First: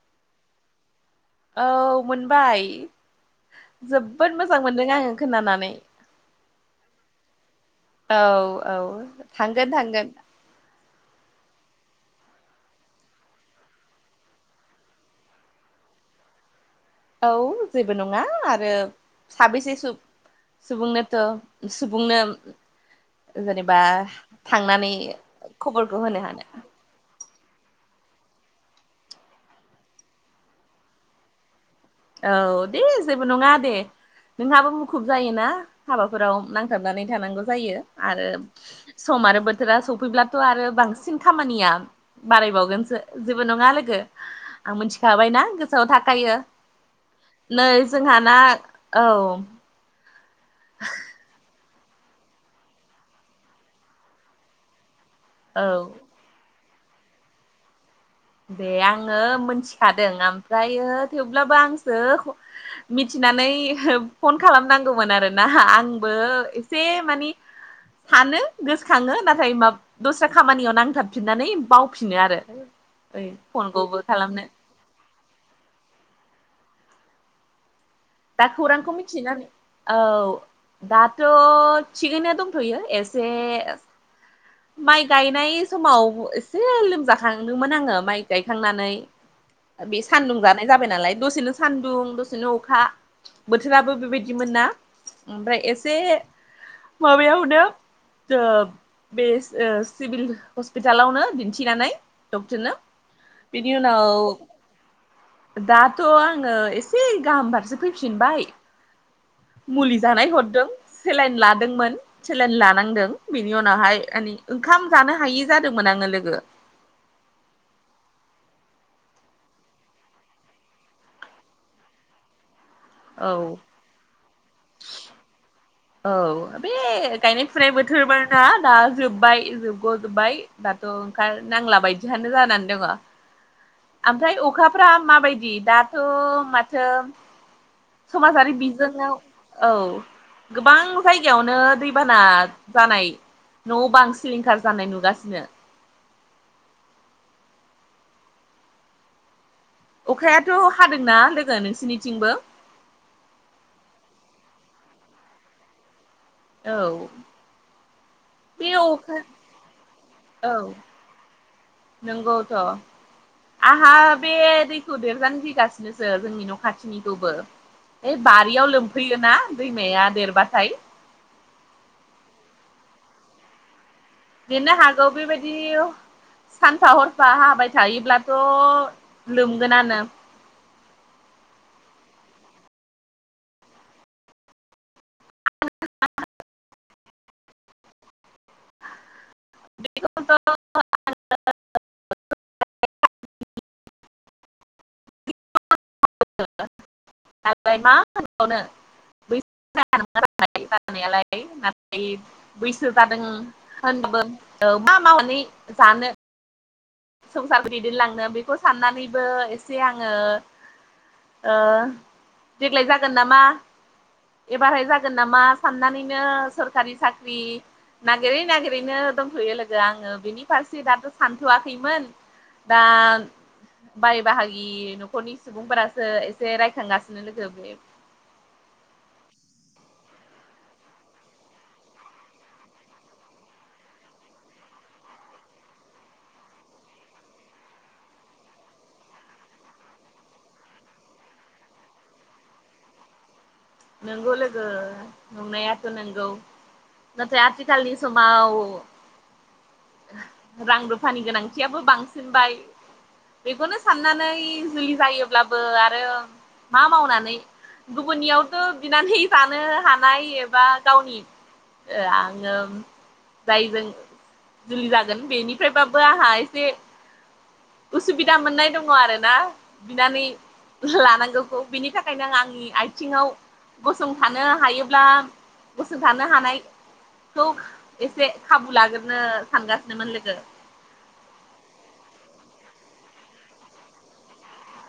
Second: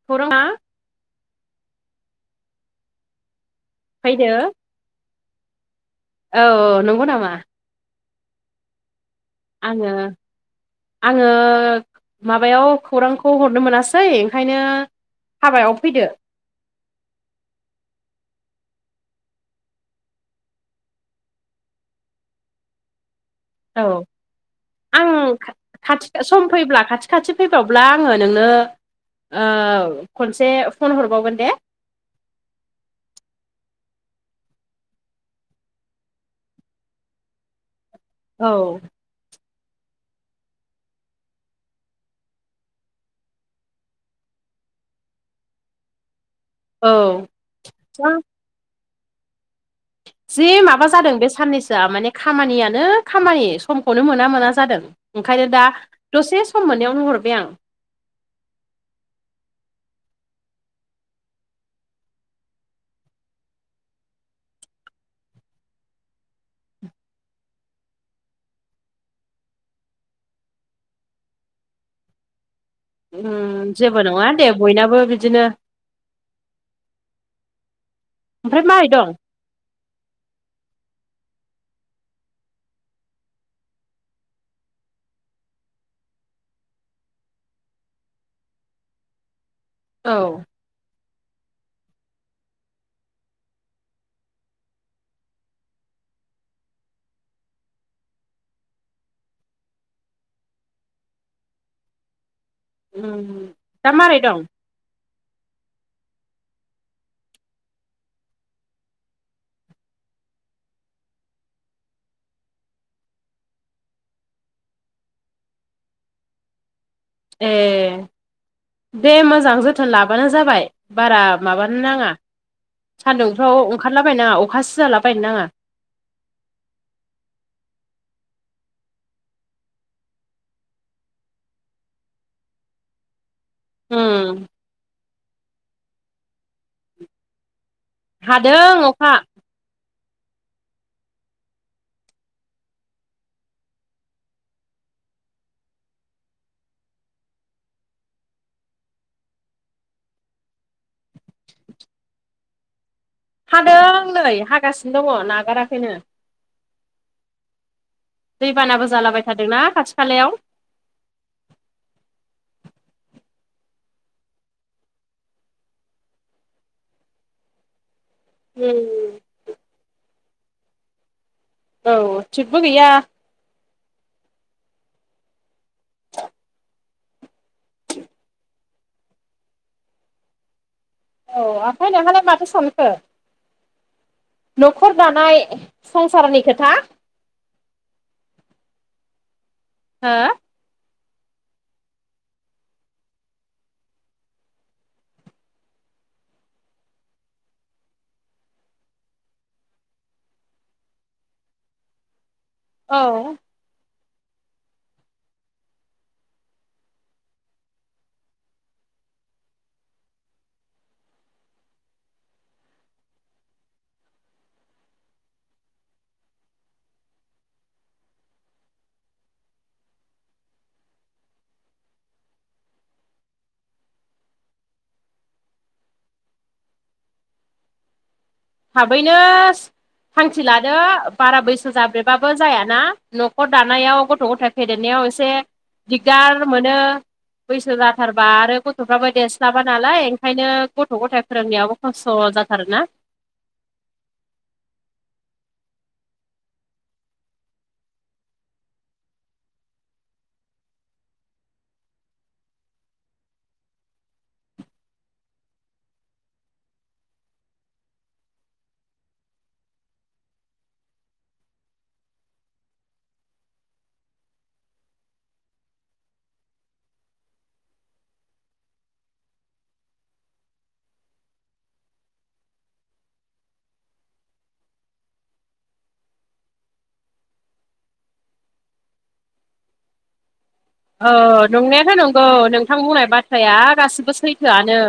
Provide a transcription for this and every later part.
[unintelligible] औ मोनबाय फैदो जोबोद मोजां मोनदों आंङो खोनानानै औ नंगौ नामा औ औ थांगोन आंङो थांगोन आंङो माबायाव खौरांखौ हरनो मोनासै ओंखायनो हाबायाव फैदो। औ जेबो नंङा आरो साबैसे सुबुंनोथ' सुबुंनो जेनेबा औ थांनानै आं खबरखौ खाथि होनो सम हानो फैब्ला खाथि खाथि फैबावब्ला आंङो नोंनो खनसे फन हरबावगोन दे औ दे जेबो नंङा दे नोंहाबो मुखुब जायोना हाबाफोराव नांथाबनानै थानांगौ जायो आरो औ सम आरो बोथोरा सफैब्लाथ' आरो बांसिन खामानिया बारायबावगोनसो जेबो नंङा लोगो आं मिथिखाबायनाा गोसोआव थाखायो औ नै जोंहाना औ जि माबा जादों बे साननैसो माने खामानियानो खामानि समखौनो मोना मोना जादों ओंखायनो औ दा दसे सम मोननायावनो हरबाय आं दे आंङो मोनथिखादों ओमफ्रायो थेवब्लाबो आंसो मिथिनानै फन खालामनांगौमोन आरोना आंबो एसे मानि फानो गोसोखांङो नाथाय मा दसे खामानियाव नांथाबफिननानै बावफिनो आरो ओइ उम फनखौबो जेबो नंङा खालामनो दे बयनाबो बिदिनो दा ओमफ्राय मारै खौरांखौ दं मिथिनानै औ दाथ' थिगैया दंथ'यो एसे माइ गायनाय समाव एसे लोमजाखांदोंमोन आंङो माइ गायखांनानै बे औ सान्दुं जाथ नाय जाबाय नालाय दसेनो सान्दुं दसेनो अखा बोथोराबो बेबायदि मोन ना ओमफ्राय एसे माबायाव हदो बे सिभिल हस्पिटालावनो दिन्थिनानै डक्टरनो बिनि दा उनाव मारै दं दाथ आंङो एसे गाहाम फारसे फैफिनबाय मुलि जानाय हरदों सेलायन लादोंमोन सेलायन लानांदों बेनि उनावहाय मान ओंखाम जानो हायि जादोंमोन आःङो लोगो ए दे मोजां जोथोन लाबानो जाबाय बारा माबानो नांङा औ सान्दुंफ्राव ओंखारलाबायायनाङा अखाासो जालाबायायनो नांङा औ बे गायनाय फुनाय बोथोर ना दा जोब्बाय जोबग जोबबाय दाथ' ओंखार नांला बायदियानो जानानै दंङो ओमफ्राय उम अखाफ्रा माबायदि दाथ' माथो समाजारि हादों बिजोंनो अखा औ गोबां जायगायावनो दैबाना जानाय न' बांं सिलिंखार जानाय नुगासिनो अखायाथ' हादोंना लोगो नोंसोरनिथिंबो हादों नै हागासिनो दंङो नागाराखैनो औ बे दैबानाबो अखा जालाबाय थादोंना खाथि खालायाव औ नोंगौथ आहा बे दैखौ देरजानो गिगासिनोसो जोंनि न' खाथिनिखौबो ऐ बारियाव उम लोमफैयोना दैमाया देरबाथाय औ थिगबो गैया देरनो हागौ बिबायदि सानफा हरफा हाबाय थायोब्लाथ लोमगोनानो औ ओमफ्राय नोंहालाय माथो सानखो न'खर दानाय संसारनि खोथा हो बेखौथ आंलाय मा होनबावनो [unintelligible] नाथाय बैसो जादों औ होनदों मा मावनानै जानो संसार दैदेनलांनो बेखौ साननानैबो एसे आङो ओ देग्लाय जागोन नामा एबारहै जागोन नामा साननानैनो सोरखारि साख्रि नागिरै नागिरैनो दंथयो लोगो आङो बिनि फारसे दाथ सानथवा खैमोन दा बाय बाहागि न'खरनि सुबुंफोरासो एसे रायखांगासिनो लोगो बे थाबैनो थांखि लादो बारा बैसो जाब्रेबाबो जायाना न'खर दानायाव गथ' गथाय फेदेरनायाव एसे दिग्दार मोनो बैसो जाथारबा आरो गथ'फ्राबो देरस्लाबा नालाय ओंखायनो गथ' गथाय फोरोंनायाव खस्थ जाथारोना नंगौ लोगो नंनायाथ नंगौ नाथाय आथिखालनि समाव रां रुफानि गोनांथियाबो बांसिनबाय बेखौनो साननानै जुलि जायोब्लाबो आरो मा मावनानै गुबुननियावथ बिनानै जानो हानाय एबा गावनि आङो जायजों जुलि जागोन बेनिफ्रायबाबो आंहा एसे उसुबिदा मोननाय दङ आरोना बिनानै लानांगौखौ बिनि थाखायनो आं आंनि आथिङाव गसंथानो हायोब्ला गसंथानो हानाय खौ एसे खाबु लाग्रोनो सानगासिनोमोन लोगो औ नंनायाथ नंगौ नोंथां बुंनाय बाथ्राया गासिबो सैथोआनो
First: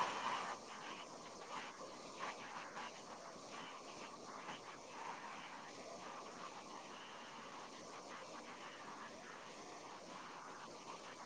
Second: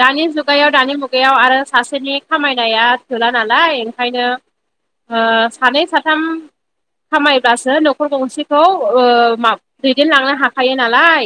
दानि जुगायाव दानि मुगायाव आरो सासेनि खामायनाया थोला नालाय ओंखायनो ओ सानै साथाम खामायब्लासो न'खर गंसेखौ ओ मा दैदेनलांनो हाखायो नालाय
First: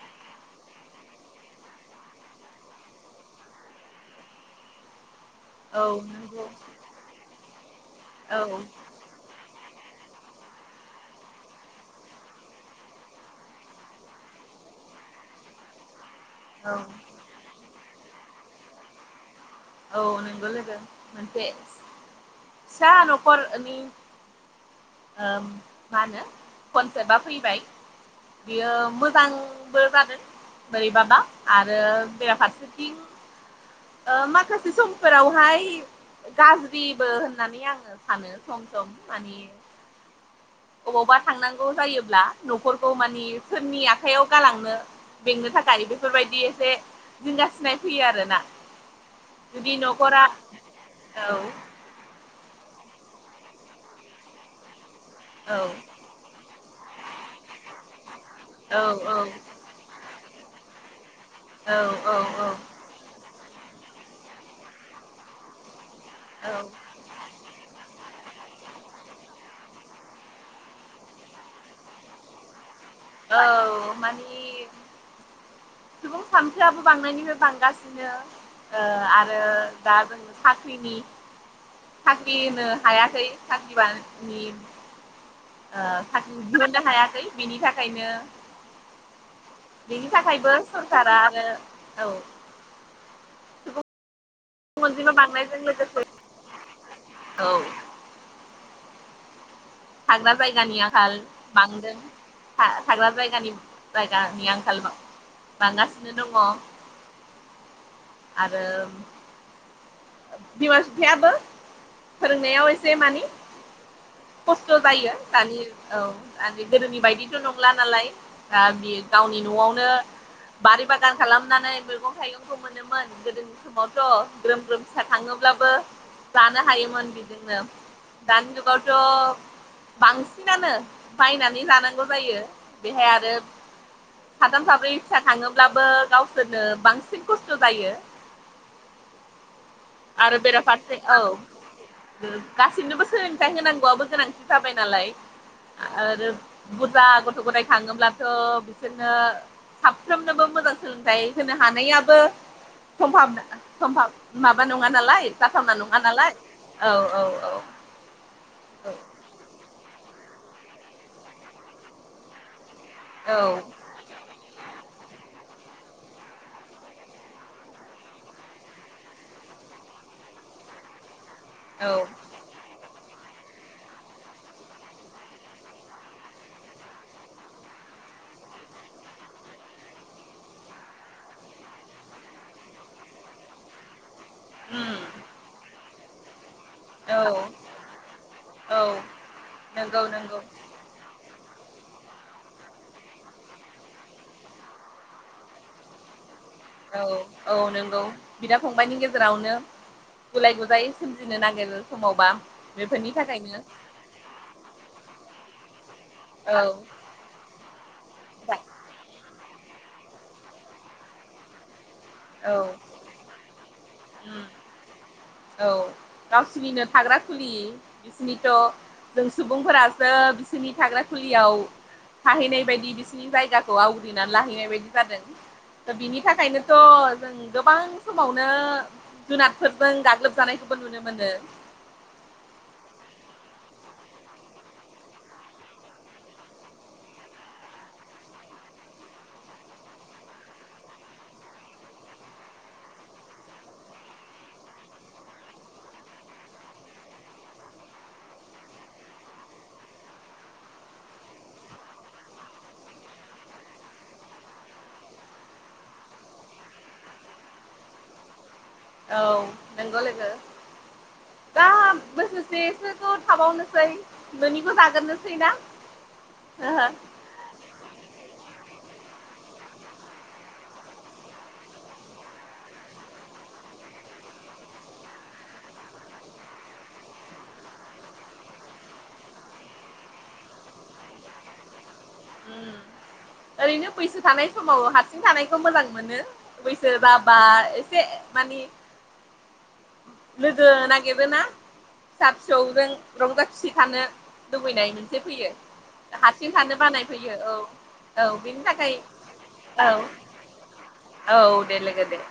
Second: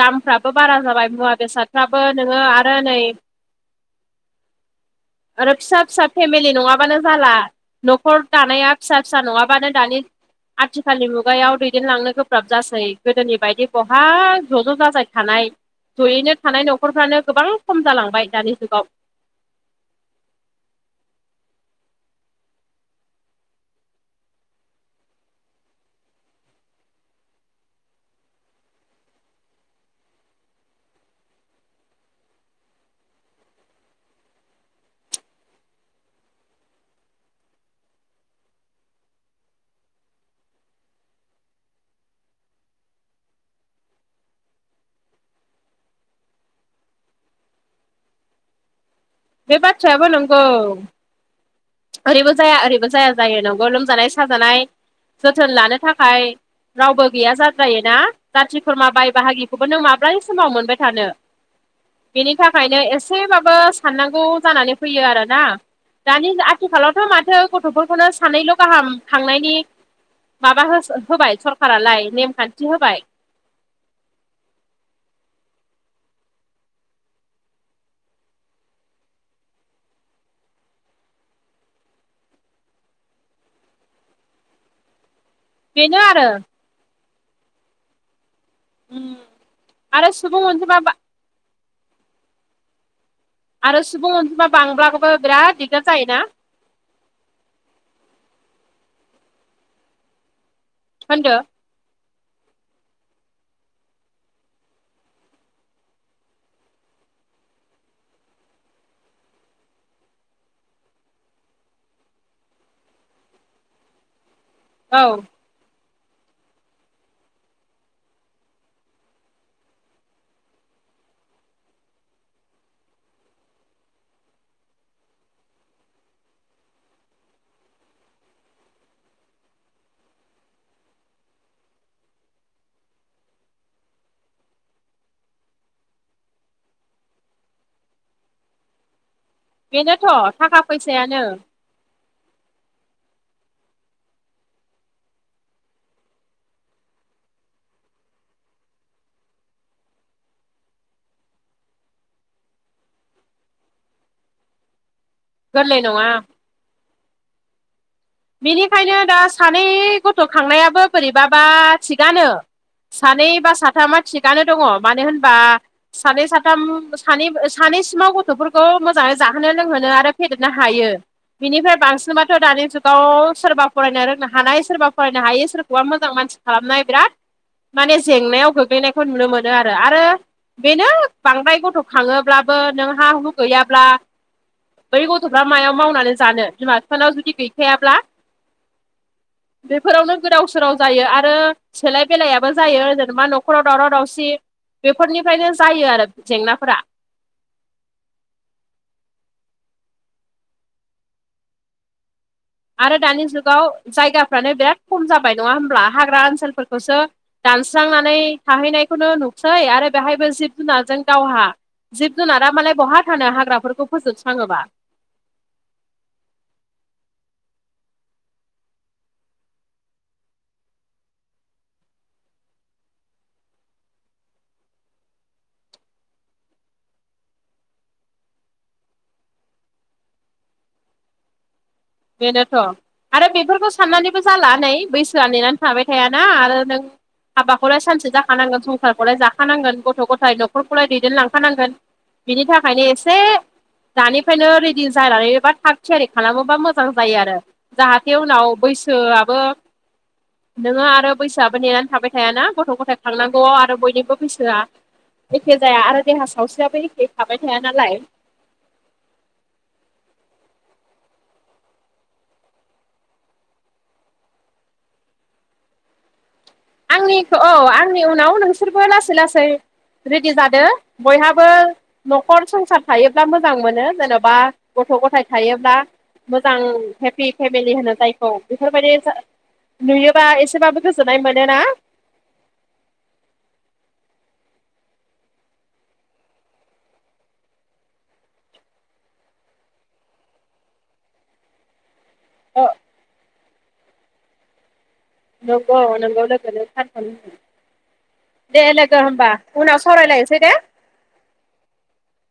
दामफ्राबो बारा जाबाय मुवा बेसादफ्राबो नोङो आरो नै [inaudible] आरो फिसा औ फिसा नंगौ फेमिलि नङाबानो जाला न'खर औ दानाया फिसा फिसा नङाबानो दानि आथिखालनि मुगायाव दैदेनलांनो गो ब्राब जासै गोदोनि बायदि बहाहा ज' ज' जाजायख जयैनो थानाय औ न'खरफ्रानो गोबां खम जालांबाय दानि जुगाव औ नंगौ लोगो मोनसे फिसा न'खरनि मा होनो कनसेबा फैबाय बियो मोजांबो जादों बोरैबाबा आरो बेराफारसेथिं माखासे समफोरावहाय गाज्रिबो होननानै आङो सानो सम सम माने अबावबा थांनांगौ जायोब्ला न'खरखौ मानि सोरनि आखाइयाव गालांनो। बेंनो थाखाय बेफोरबादि एसे जिंगा सिनायफैयो आरो ना बे जुदि बाथ्रायाबो न'खरा नंगौ औ ओरैबो जाया ओरैबो जाया जायो नंगौ लोमजानाय साजानाय जोथोन औ लानो थाखाय रावबो गैया जाद्रायोना जाथि औ खुरमा बाय औ बाहागि थेवबो नों माब्ला समाव मोनबाय थानो औ औ बेनि औ। थाखायनो एसेबाबो साननांगौ जानानै फैयो आरोना दानि औ आथिखालावथ' माथो गथ'फोरखौनो सानैल' गाहाम थांनाय माबा होबाय सरखारालाय नेमखान्थि होबाय हो औ मानि सुबुं सानखोआबो बांनायनिफ्राय बांगासिनो दं। आरो दा जोङो साख्रिनि ओ साख्रि होनो हायाखै साख्रि बान ओ बेनो आरो साख्रि [unintelligible] दिहुननो हायाखै बिनि थाखायनो उम बेनि आरो सुबुं थाखायबो अनजिमा सरखारा आरो औ ओ आरो सुबुं अनजिमा सुबुं बांब्लाबो अनजिमा बांनायजों बिराद दिगदार लोगोसे जायोना ओ औ। थाग्रा जायगानि आंखाल होनदो बांदों थाग्रा जायगानि जायगानि आंखाल ना बांगासिनो दङ। आरो बिमा बिफायाबो फोरोंनायाव एसे मानि खस्थ' औ जायो दानि औ आरो गोदोनि बायदिथ' नंला नालाय बे गावनि न'आवनो बारि बागान खालामनानै मैगं थाइगंखौ मोनोमोन गोदोनि समावथ' ग्रोम ग्रोम फिसा थाङोब्लाबो जानो हायोमोन बेजोंनो दानि जुगावथ' बांसिनानो बायनानै जानांगौ जायो बेहाय आरो थाम साब्रै फिसा थाङोब्लाबो गावसोरनो बांसिन खस्थ' जायो। बेनोथ' आरो थाखा बेराफारसे औ फैसायानो गासैनोबो सोलोंथाइ होनांगौआबो गोनांथि जाबाय नाला आरो बुरजा गथ' गथाय खााङोब्लाथ' बिसोर साफ्रोमनोबो मोजां सोलोंथाइ होनो हानायाबो समनो सम [unintelligible] बा नङा नालाय जाथावना नङा नालाय औ औ औ ओ बेनिखायनो दा सानै गथ' खांनायाबो बोरैबाबा थिगानोन सानै औ बा साथामा थिगानो दङ मानो होनबा? सानै सा-साथाम सानै सानैसिमाव गथ'फोरखौ मोजाङै जाहोनो लोंहोनो आरो फे-फेदेरनो हायो बिनिफ्राय औ बांसिनाथ' दानि जुगा गाव सोरबा फरायनो रोंनो हानाय सोरबा फरायनो हायो सोरखौबा मोजां मानसि खालामनाय बिराद माने जेंनायाव गोग्लैनायखौ नुनो मोनो आरो आरो। बेनो बांद्राय गथ' खाङोब्लाबो नोंहा हु गैयाब्ला उम बै गथ'फ्रा मायाव मावनानै जानो बिमा बिफानाव औ जुदि औ नंगौ बेफोरावनो नंगौ गोदाव-सोराव जायो आरो ओ सोलाय बेलायाबो जायो जेनेबा न'खराव दावराव दावसि बेफोरनिफ्रायनो जायो आरो जेंनाफोरा। औ औ नंगौ बिदा-फंबाइनि गेजेरावनो गुलाय गुजायै सोमजिनो नागिरो समावबा आरो बेफोरनि दानि थाखायनो जुगाव जायगाफ्रानो बिराद खम जाबाय नङा होमब्ला हाग्रा औ ओनसोलफोरखौसो दानस्रांनानै थाहैनायखौनो नुसै आरो बेहायबो जिब-जुनारजों दावहा जिब जुनारा औ मालाय बहा थानो हाग्राफोरखौ उम फोजोबस्राङोबा औ गावसनिनो थाग्रा खुलि बिसिनिथ' जों सुबुंफोरासो बिसोरनि थाग्रा खुलिआव थाहैनाय बायदि बिसिनि जायगाखौ आवग्रिनानै लाहैनाय बायदि जादों बिनि थाखायनोथ' जों गोबां समावनो जुनारफोरजों गाग्लोबजानायखौबो नुनो मोनदों बेनोथ' आरो बेफोरखौ साननानैबो जाला नै बैसोआ नेनानै थाबाय थाया ना आरो नों हाबाखौलाय सानसे जाखानांगोन संसारखौलाय जाखानांगोन गथ' ग'थाय न'खरखौलाय दैदेनलांखानांगोन बिनि थाखायनो एसे दानिफ्रायनो रेडि जानानै एबा थाग थिआरि खालामोबा मोजां मोजां जायो आरो जाहाथे उनाव बैसोआबो नोङो आरो बैसोआबो नेनानै थाबाय थायाना गथ' गथाय खांनांगौआव आरो बयनिबो बैसोआ एखे जाया आरो देहा सावस्रिआबो एखे थाबाय थाया नालाय औ नोंगौ लोगो बोसोरसे सोखौ थाबावनोसै ननिखौ जागोर नोसैना आंनिखो औ आंनि उनाव नोंसोरबो लासै लासै रेडि जाद बयहाबो न'खर संसार थायोब्ला मोजां मोनो जेन'बा गथ' ग'थाय थायोब्ला मोजां हेपि फेमिलि होनो जायखौ बेफोरबादि जा नुयोबा एसेबाबो गोजोननाय मोनो ना उम ओरैनो बैसो थानाय समाव हारसिं थानायखौ मोजां मोनो बैसो जाबा एसे मानि लोगो नागिरोना फिसा अ फिसौजों रंजा खुसि थानो लुबैनाय मोनसे फैयो नंगौ नंगौ लोगो हारसिं नों थानो बानाय थारखौनो होनदों फैयो औ औ दे बेनि थाखाय लोगो होमबा उनाव औ सावरायलायसै दे औ दे लोगो दे